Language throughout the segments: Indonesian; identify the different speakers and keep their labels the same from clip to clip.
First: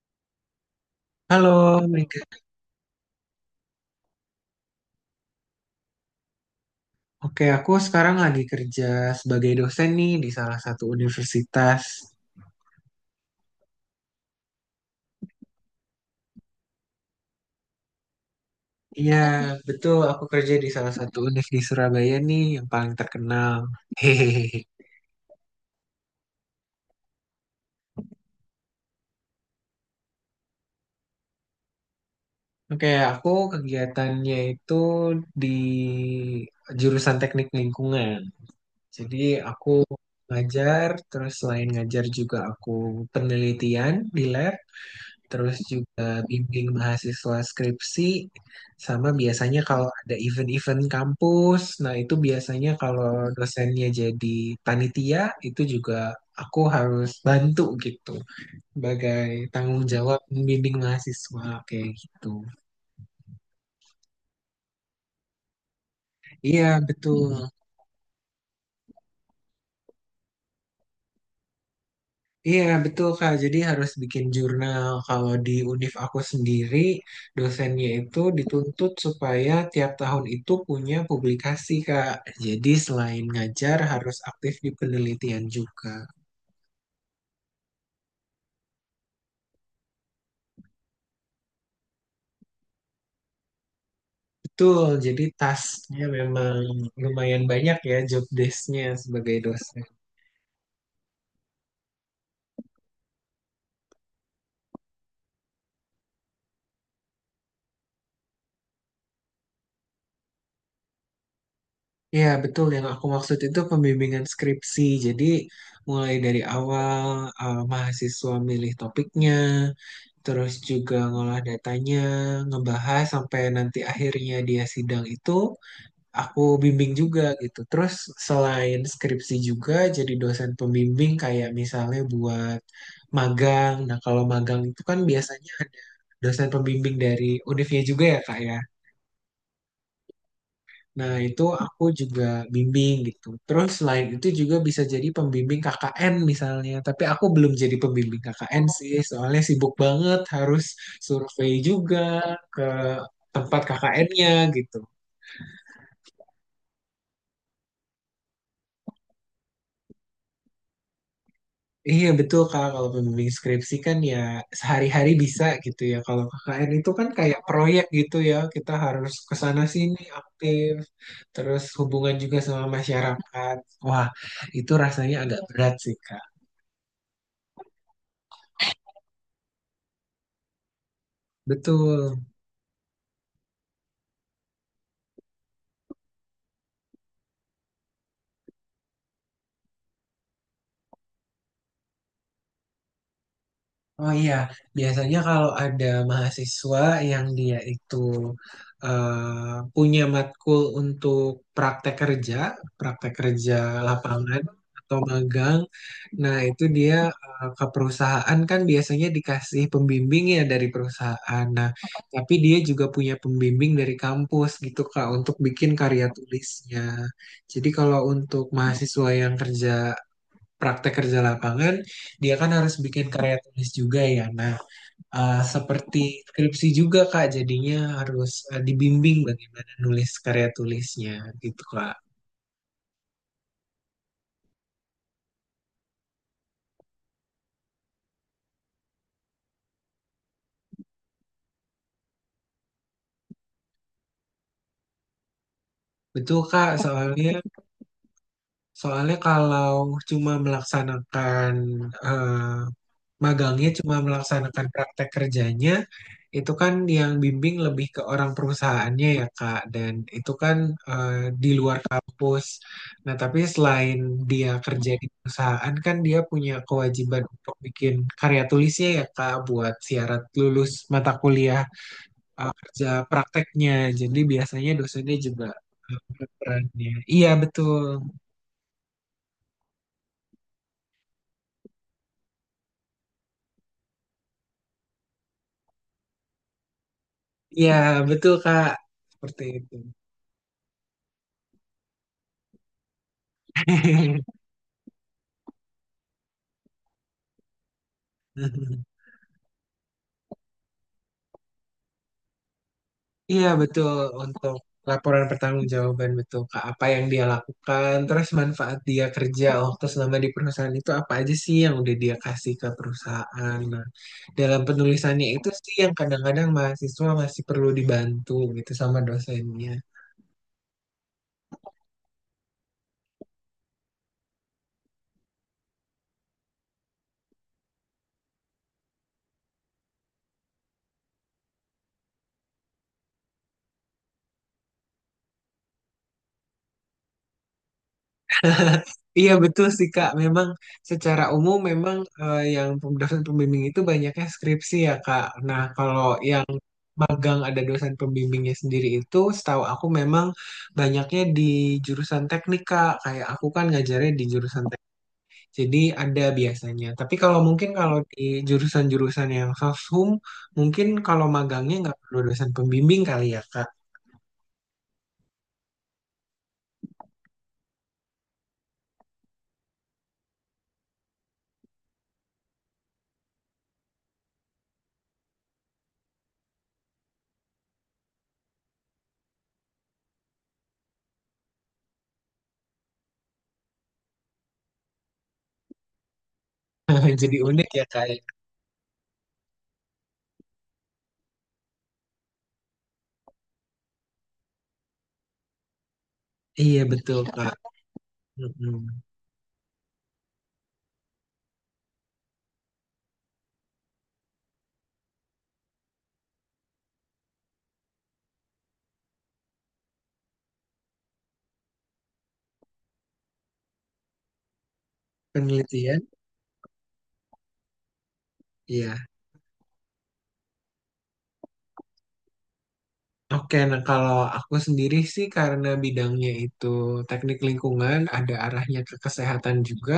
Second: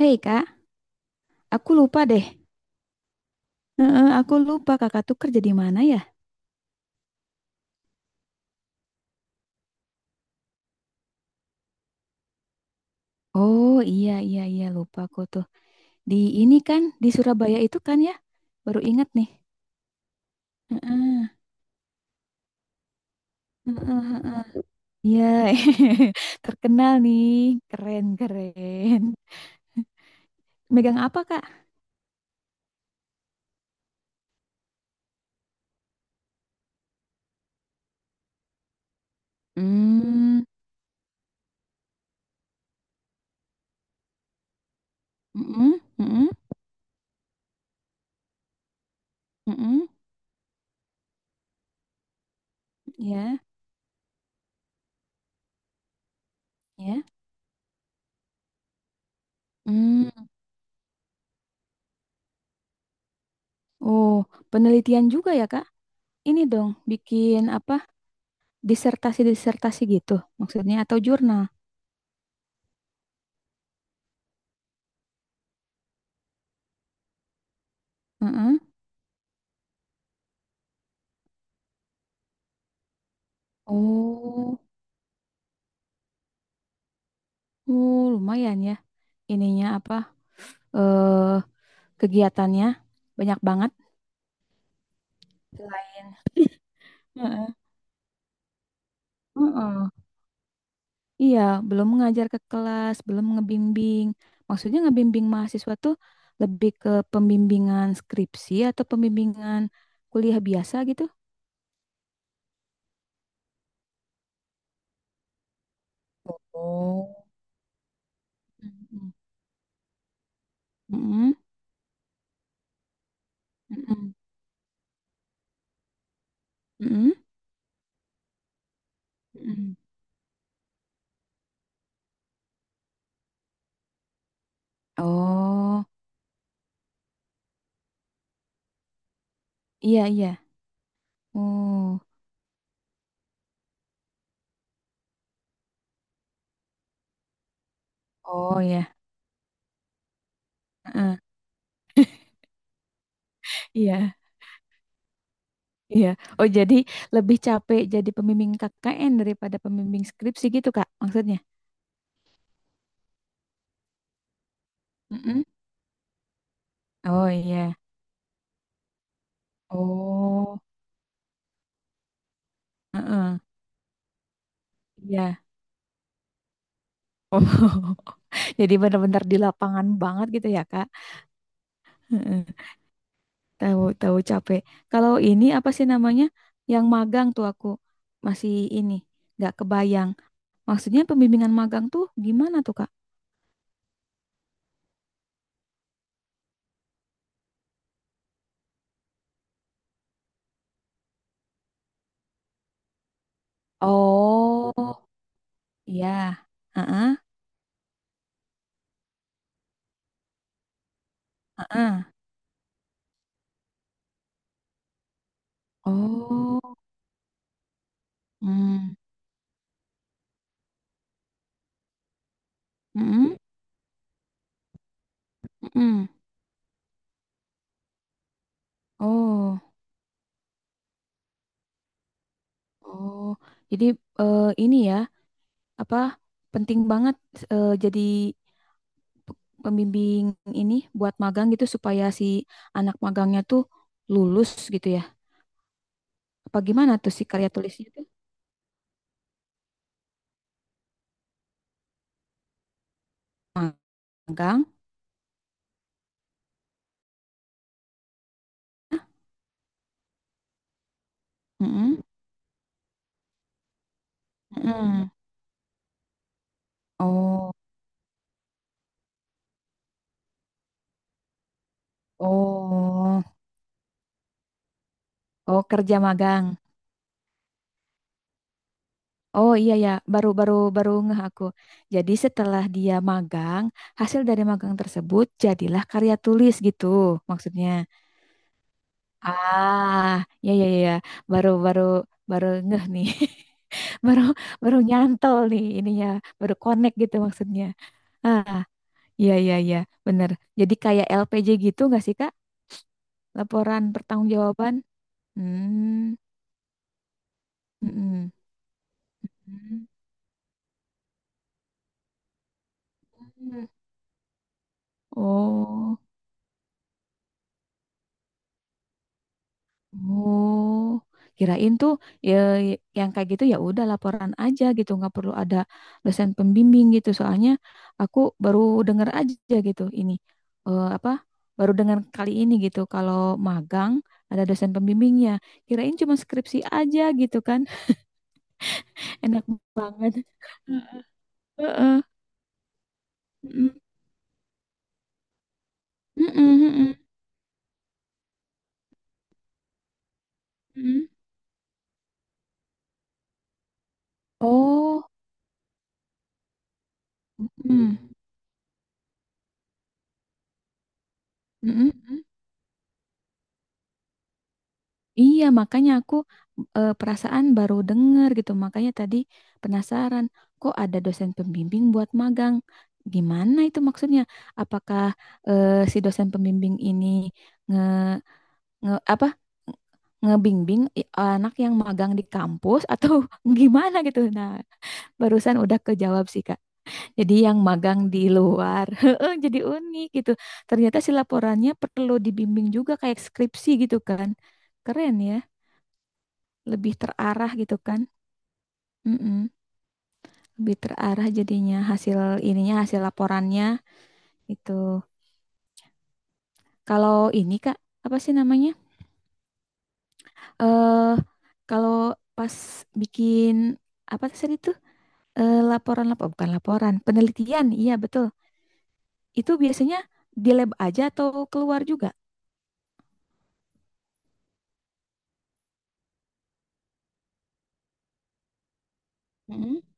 Speaker 1: Hei kak, aku
Speaker 2: Halo,
Speaker 1: lupa
Speaker 2: Mega.
Speaker 1: deh. Heeh, aku lupa kakak tuh kerja di mana ya?
Speaker 2: Oke, aku sekarang lagi kerja sebagai dosen nih di salah satu universitas.
Speaker 1: Oh iya iya iya lupa aku tuh. Di ini kan di Surabaya itu kan ya? Baru ingat
Speaker 2: Iya,
Speaker 1: nih.
Speaker 2: betul. Aku kerja di salah satu
Speaker 1: Heeh,
Speaker 2: univ di Surabaya nih yang paling terkenal.
Speaker 1: heeh,
Speaker 2: Hehehe.
Speaker 1: heeh. Iya, terkenal nih. Keren keren. Megang apa kak?
Speaker 2: Oke, aku kegiatannya itu di jurusan teknik lingkungan. Jadi aku
Speaker 1: Hmm,
Speaker 2: ngajar, terus selain ngajar juga aku penelitian di lab. Terus
Speaker 1: mm-mm,
Speaker 2: juga
Speaker 1: mm-mm,
Speaker 2: bimbing mahasiswa skripsi, sama biasanya
Speaker 1: mm-mm.
Speaker 2: kalau ada event-event kampus, nah itu biasanya kalau
Speaker 1: Ya,
Speaker 2: dosennya jadi panitia, itu juga aku
Speaker 1: ya.
Speaker 2: harus bantu gitu, sebagai tanggung
Speaker 1: Hmm.
Speaker 2: jawab membimbing mahasiswa kayak gitu.
Speaker 1: Oh, penelitian juga ya kak? Ini
Speaker 2: Iya,
Speaker 1: dong,
Speaker 2: betul.
Speaker 1: bikin apa? Disertasi-disertasi gitu maksudnya atau jurnal?
Speaker 2: Iya, betul Kak. Jadi harus bikin jurnal. Kalau di univ aku sendiri, dosennya itu
Speaker 1: Mm-mm.
Speaker 2: dituntut supaya tiap tahun itu punya publikasi, Kak. Jadi selain ngajar, harus aktif
Speaker 1: Oh,
Speaker 2: di penelitian juga.
Speaker 1: oh, lumayan ya. Ininya apa? Eh, kegiatannya banyak banget.
Speaker 2: Betul, jadi tasnya
Speaker 1: Selain.
Speaker 2: memang lumayan
Speaker 1: Heeh.
Speaker 2: banyak ya job desk-nya sebagai dosen.
Speaker 1: Heeh. Iya, belum mengajar ke kelas, belum ngebimbing. Maksudnya ngebimbing mahasiswa tuh lebih ke pembimbingan skripsi atau pembimbingan kuliah biasa gitu.
Speaker 2: Iya, betul. Yang aku maksud itu pembimbingan skripsi. Jadi, mulai dari awal
Speaker 1: Oh.
Speaker 2: mahasiswa milih
Speaker 1: Mm-mm.
Speaker 2: topiknya, terus juga
Speaker 1: Mm-mm.
Speaker 2: ngolah datanya, ngebahas sampai nanti
Speaker 1: Mm-mm.
Speaker 2: akhirnya dia sidang itu, aku bimbing
Speaker 1: Mm-mm.
Speaker 2: juga gitu. Terus, selain skripsi juga, jadi dosen pembimbing kayak misalnya buat magang. Nah, kalau magang itu kan biasanya ada
Speaker 1: Oh,
Speaker 2: dosen pembimbing dari univnya juga ya, Kak ya.
Speaker 1: iya iya.
Speaker 2: Nah, itu aku
Speaker 1: Oh,
Speaker 2: juga bimbing gitu. Terus selain itu juga bisa jadi pembimbing KKN misalnya. Tapi aku belum jadi pembimbing
Speaker 1: oh
Speaker 2: KKN
Speaker 1: ya.
Speaker 2: sih, soalnya sibuk banget harus
Speaker 1: Heeh.
Speaker 2: survei juga ke tempat
Speaker 1: Iya.
Speaker 2: KKN-nya gitu.
Speaker 1: Iya. Oh, jadi lebih capek jadi pembimbing KKN daripada pembimbing skripsi gitu, Kak, maksudnya.
Speaker 2: Iya betul Kak, kalau pembimbing skripsi kan ya sehari-hari
Speaker 1: Mm-mm.
Speaker 2: bisa gitu ya. Kalau KKN itu kan
Speaker 1: Oh,
Speaker 2: kayak
Speaker 1: iya.
Speaker 2: proyek gitu ya, kita harus ke sana sini
Speaker 1: Oh,
Speaker 2: aktif, terus hubungan juga sama
Speaker 1: heeh,
Speaker 2: masyarakat. Wah, itu rasanya agak
Speaker 1: iya.
Speaker 2: berat sih Kak.
Speaker 1: Oh. Jadi benar-benar di lapangan banget gitu ya, Kak.
Speaker 2: Betul.
Speaker 1: Heeh. Tahu tahu capek. Kalau ini apa sih namanya? Yang magang tuh aku masih ini nggak kebayang. Maksudnya pembimbingan magang tuh gimana tuh, Kak?
Speaker 2: Oh iya, biasanya kalau ada mahasiswa yang dia itu punya matkul untuk praktek kerja praktek kerja lapangan
Speaker 1: Oh,
Speaker 2: atau magang,
Speaker 1: iya.
Speaker 2: nah itu dia
Speaker 1: Heeh.
Speaker 2: ke perusahaan kan biasanya dikasih pembimbing ya dari perusahaan. Nah, tapi dia juga punya pembimbing dari kampus gitu Kak untuk bikin karya
Speaker 1: Oh.
Speaker 2: tulisnya. Jadi kalau untuk
Speaker 1: Hmm.
Speaker 2: mahasiswa yang kerja praktek kerja lapangan, dia kan harus bikin karya
Speaker 1: Mm-mm.
Speaker 2: tulis juga ya. Nah, seperti
Speaker 1: Mm-mm.
Speaker 2: skripsi juga Kak, jadinya harus dibimbing
Speaker 1: Oh.
Speaker 2: bagaimana nulis karya tulisnya gitu Kak.
Speaker 1: Oh, jadi ini ya, apa penting banget jadi pe- pembimbing ini buat magang gitu supaya si anak magangnya tuh lulus gitu ya.
Speaker 2: Betul
Speaker 1: Apa
Speaker 2: Kak,
Speaker 1: gimana tuh si
Speaker 2: soalnya
Speaker 1: karya tulisnya tuh?
Speaker 2: soalnya kalau cuma melaksanakan eh, magangnya cuma
Speaker 1: Magang?
Speaker 2: melaksanakan praktek kerjanya, itu kan yang bimbing lebih ke orang perusahaannya ya Kak, dan itu kan eh, di luar
Speaker 1: Mm-mm.
Speaker 2: kampus. Nah, tapi selain dia kerja di
Speaker 1: Mm-mm.
Speaker 2: perusahaan kan dia punya kewajiban
Speaker 1: Oh,
Speaker 2: untuk bikin karya tulisnya ya Kak, buat syarat lulus mata kuliah kerja
Speaker 1: oh,
Speaker 2: prakteknya. Jadi biasanya dosennya juga
Speaker 1: oh kerja magang.
Speaker 2: perannya.
Speaker 1: Oh iya ya, baru ngeh aku. Jadi setelah dia magang, hasil dari magang tersebut jadilah karya tulis gitu maksudnya.
Speaker 2: Iya betul Kak, seperti itu.
Speaker 1: Ah, ya ya ya, ya. Baru baru Baru ngeh nih. Baru baru nyantol nih ininya, baru connect gitu maksudnya. Ah, iya iya iya, bener. Jadi kayak LPJ gitu nggak sih, Kak?
Speaker 2: Iya
Speaker 1: Laporan
Speaker 2: betul untuk
Speaker 1: pertanggungjawaban.
Speaker 2: laporan pertanggungjawaban
Speaker 1: Hmm.
Speaker 2: betul Kak apa yang dia lakukan terus
Speaker 1: Mm-mm.
Speaker 2: manfaat dia kerja
Speaker 1: Hmm.
Speaker 2: waktu selama di perusahaan itu apa aja sih yang udah dia kasih ke perusahaan
Speaker 1: Hmm.
Speaker 2: nah dalam penulisannya itu sih yang
Speaker 1: Oh.
Speaker 2: kadang-kadang mahasiswa masih perlu dibantu gitu sama dosennya
Speaker 1: Oh, kirain tuh ya yang kayak gitu ya udah laporan aja gitu, nggak perlu ada dosen pembimbing gitu. Soalnya aku baru dengar aja gitu ini apa? Baru dengar kali ini gitu kalau magang ada dosen pembimbingnya. Kirain cuma skripsi aja gitu kan.
Speaker 2: iya
Speaker 1: Enak
Speaker 2: betul sih Kak
Speaker 1: banget.
Speaker 2: memang secara umum memang
Speaker 1: Heeh.
Speaker 2: yang dosen pembimbing
Speaker 1: Mm-mm.
Speaker 2: itu banyaknya skripsi ya Kak nah kalau yang
Speaker 1: Mm-mm, mm-mm,
Speaker 2: magang ada dosen pembimbingnya sendiri itu setahu aku memang
Speaker 1: mm-mm.
Speaker 2: banyaknya di jurusan teknik Kak. Kayak aku kan ngajarnya di jurusan teknik.
Speaker 1: Oh,
Speaker 2: Jadi ada biasanya. Tapi kalau mungkin kalau
Speaker 1: mm-mm.
Speaker 2: di jurusan-jurusan yang soshum mungkin kalau magangnya
Speaker 1: Mm-mm,
Speaker 2: nggak perlu
Speaker 1: mm-mm.
Speaker 2: dosen pembimbing kali ya Kak.
Speaker 1: Iya, makanya aku perasaan baru denger gitu. Makanya tadi penasaran, kok ada dosen pembimbing buat magang? Gimana itu maksudnya? Apakah si dosen pembimbing ini nge, nge apa ngebimbing anak yang magang di kampus atau gimana gitu? Nah, barusan udah kejawab sih, Kak. Jadi
Speaker 2: Jadi
Speaker 1: yang
Speaker 2: unik ya
Speaker 1: magang
Speaker 2: Kak. Ya.
Speaker 1: di luar, heeh, jadi unik gitu. Ternyata si laporannya perlu dibimbing juga kayak skripsi gitu kan. Keren ya
Speaker 2: Iya
Speaker 1: lebih
Speaker 2: betul
Speaker 1: terarah
Speaker 2: Kak.
Speaker 1: gitu kan.
Speaker 2: Mm-mm.
Speaker 1: Mm-mm. Lebih terarah jadinya hasil ininya hasil laporannya itu. Kalau ini Kak, apa sih namanya? Eh kalau pas bikin apa tadi itu? Eh, laporan
Speaker 2: Penelitian.
Speaker 1: laporan bukan laporan, penelitian. Iya, betul.
Speaker 2: Iya.
Speaker 1: Itu biasanya di lab aja atau keluar juga?
Speaker 2: Oke, nah kalau aku sendiri sih karena bidangnya itu teknik lingkungan, ada arahnya ke kesehatan
Speaker 1: Mm-mm,
Speaker 2: juga.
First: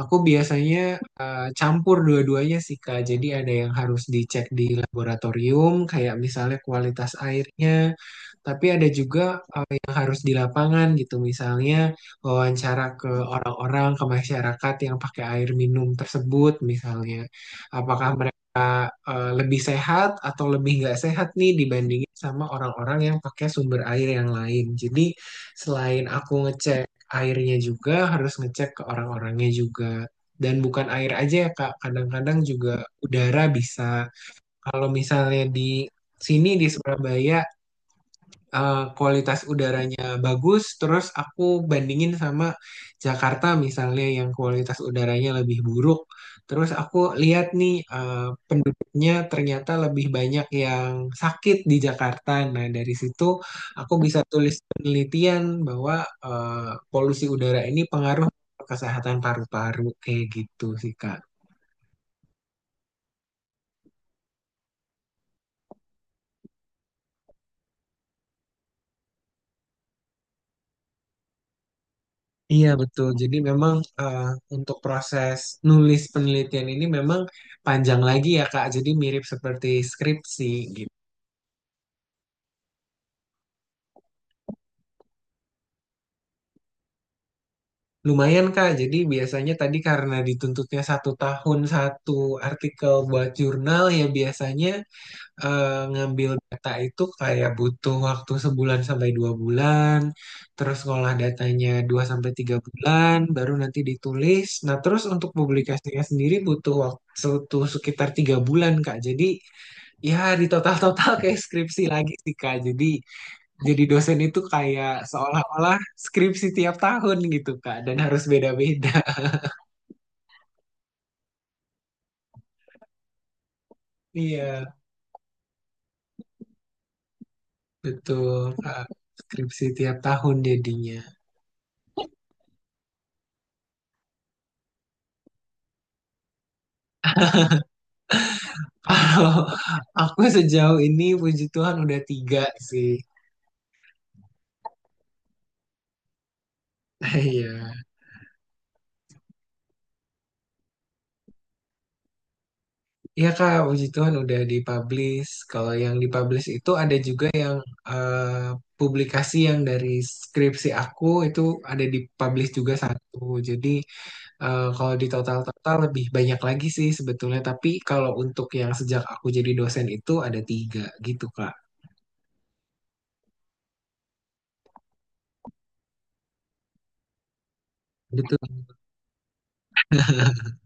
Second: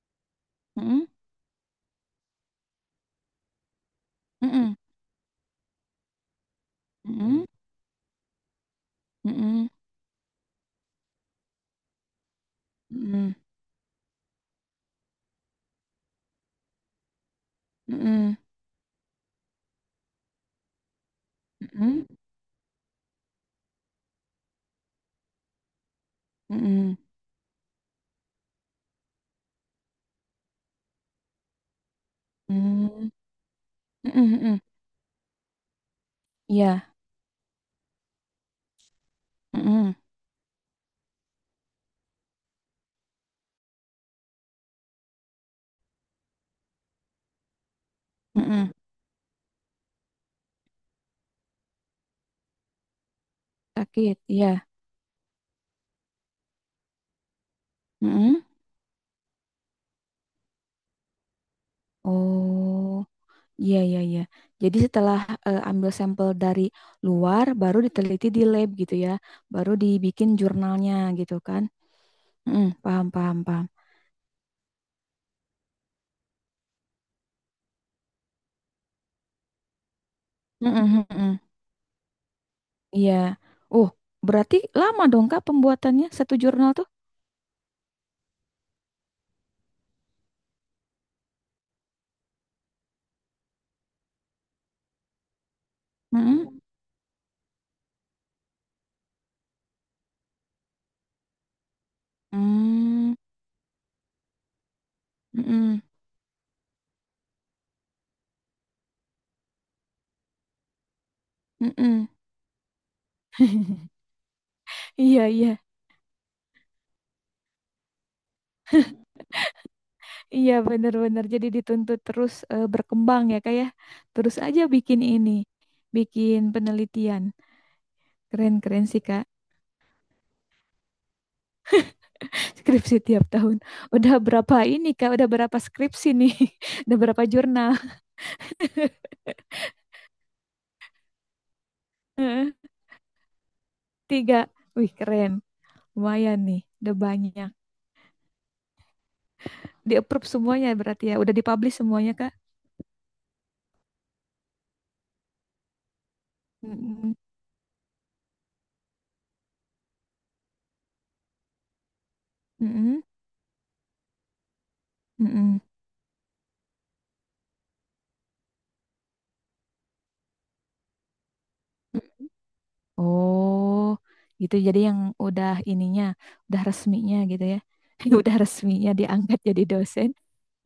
Speaker 2: Aku biasanya
Speaker 1: mm-mm,
Speaker 2: campur dua-duanya sih Kak. Jadi ada yang harus dicek di laboratorium, kayak misalnya kualitas
Speaker 1: mm-mm,
Speaker 2: airnya, tapi ada juga
Speaker 1: mm-mm,
Speaker 2: yang harus di lapangan gitu. Misalnya wawancara ke
Speaker 1: Hmm.
Speaker 2: orang-orang, ke masyarakat yang pakai air minum tersebut misalnya. Apakah
Speaker 1: Mm-mm,
Speaker 2: lebih sehat atau lebih nggak sehat nih
Speaker 1: mm-mm,
Speaker 2: dibandingin sama orang-orang yang pakai sumber air yang lain. Jadi selain aku
Speaker 1: mm-mm,
Speaker 2: ngecek
Speaker 1: mm-mm, mm-mm,
Speaker 2: airnya juga harus ngecek ke orang-orangnya juga. Dan bukan air aja ya Kak, kadang-kadang juga
Speaker 1: mm-mm,
Speaker 2: udara bisa.
Speaker 1: mm-mm, mm-mm.
Speaker 2: Kalau misalnya di sini di
Speaker 1: Iya.
Speaker 2: Surabaya kualitas
Speaker 1: Mm-mm,
Speaker 2: udaranya bagus, terus aku bandingin sama Jakarta misalnya yang kualitas udaranya lebih buruk. Terus aku lihat nih
Speaker 1: mm-mm.
Speaker 2: penduduknya ternyata lebih banyak yang sakit di Jakarta. Nah, dari situ aku
Speaker 1: Sakit,
Speaker 2: bisa
Speaker 1: ya.
Speaker 2: tulis penelitian bahwa polusi udara ini pengaruh
Speaker 1: Mm-mm.
Speaker 2: ke kesehatan paru-paru kayak gitu sih Kak.
Speaker 1: Oh, iya iya iya. Jadi setelah ambil sampel dari luar, baru diteliti di lab gitu ya, baru dibikin jurnalnya gitu kan? Mm,
Speaker 2: Iya
Speaker 1: paham
Speaker 2: betul. Jadi
Speaker 1: paham paham.
Speaker 2: memang eh, untuk proses nulis penelitian ini memang panjang lagi ya Kak. Jadi mirip seperti skripsi gitu.
Speaker 1: Mm-mm, mm-mm. Iya. Oh, berarti lama dong Kak pembuatannya satu jurnal tuh?
Speaker 2: Lumayan Kak. Jadi biasanya tadi karena dituntutnya satu tahun satu artikel buat jurnal ya biasanya ngambil
Speaker 1: Mm-mm.
Speaker 2: data itu kayak butuh waktu sebulan sampai dua bulan. Terus ngolah datanya dua sampai tiga
Speaker 1: Mm,
Speaker 2: bulan, baru nanti ditulis. Nah terus untuk
Speaker 1: mm-mm,
Speaker 2: publikasinya sendiri butuh waktu sekitar tiga bulan Kak. Jadi ya, di total-total kayak skripsi
Speaker 1: mm-mm.
Speaker 2: lagi sih, Kak. Jadi dosen itu kayak
Speaker 1: Iya iya
Speaker 2: seolah-olah skripsi tiap tahun gitu, Kak. Dan harus beda-beda.
Speaker 1: iya benar-benar. Jadi dituntut terus berkembang ya Kak ya. Terus aja
Speaker 2: Iya,
Speaker 1: bikin ini, bikin penelitian.
Speaker 2: betul,
Speaker 1: Keren
Speaker 2: Kak.
Speaker 1: keren sih Kak.
Speaker 2: Skripsi tiap tahun jadinya.
Speaker 1: Skripsi tiap tahun. Udah berapa ini Kak? Udah berapa skripsi nih? Udah berapa jurnal?
Speaker 2: Kalau aku sejauh ini, puji Tuhan udah tiga sih.
Speaker 1: Tiga. Wih, keren. Lumayan nih. Udah banyak.
Speaker 2: Iya.
Speaker 1: Di approve semuanya berarti ya. Udah dipublish semuanya Kak?
Speaker 2: Iya, Kak. Puji Tuhan udah dipublish. Kalau yang dipublish itu ada
Speaker 1: Mm-mm.
Speaker 2: juga yang eh, publikasi yang dari skripsi aku itu ada dipublish juga
Speaker 1: Mm-mm.
Speaker 2: satu. Jadi, eh, kalau di
Speaker 1: Mm-mm.
Speaker 2: total-total lebih banyak lagi sih sebetulnya, tapi kalau untuk yang sejak aku jadi dosen itu ada tiga gitu, Kak.
Speaker 1: Oh, gitu. Jadi yang udah ininya, udah resminya gitu ya. Udah
Speaker 2: Betul,
Speaker 1: resminya diangkat jadi dosen.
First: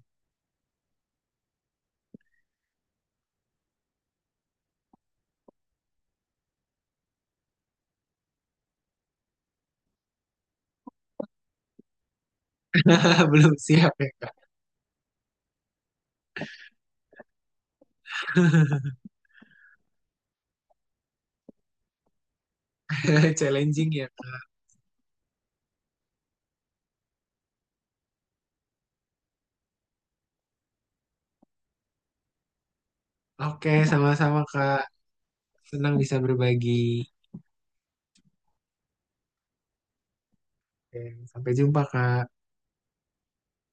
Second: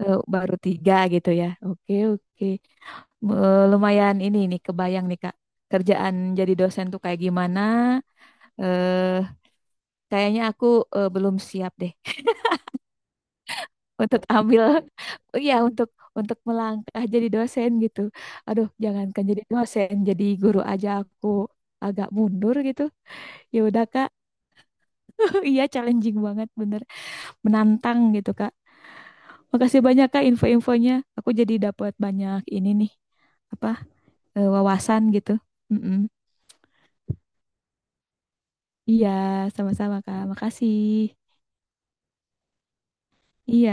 Speaker 1: Eh, baru tiga gitu ya. Oke, oke. Eh, lumayan ini nih kebayang nih Kak. Kerjaan jadi dosen tuh kayak gimana? Eh, Kayaknya aku belum siap deh
Speaker 2: belum siap ya,
Speaker 1: untuk
Speaker 2: Kak.
Speaker 1: ambil ya untuk melangkah jadi dosen gitu. Aduh, jangankan jadi dosen, jadi guru aja aku agak mundur gitu. Ya udah
Speaker 2: Challenging ya.
Speaker 1: Kak. Iya, challenging banget bener. Menantang gitu Kak. Makasih banyak Kak info-infonya. Aku jadi dapat banyak ini nih
Speaker 2: Oke,
Speaker 1: apa
Speaker 2: sama-sama, Kak.
Speaker 1: wawasan gitu.
Speaker 2: Senang
Speaker 1: Mm-mm.
Speaker 2: bisa berbagi.
Speaker 1: Iya, sama-sama Kak. Makasih.
Speaker 2: Oke, sampai jumpa, Kak.
Speaker 1: Iya.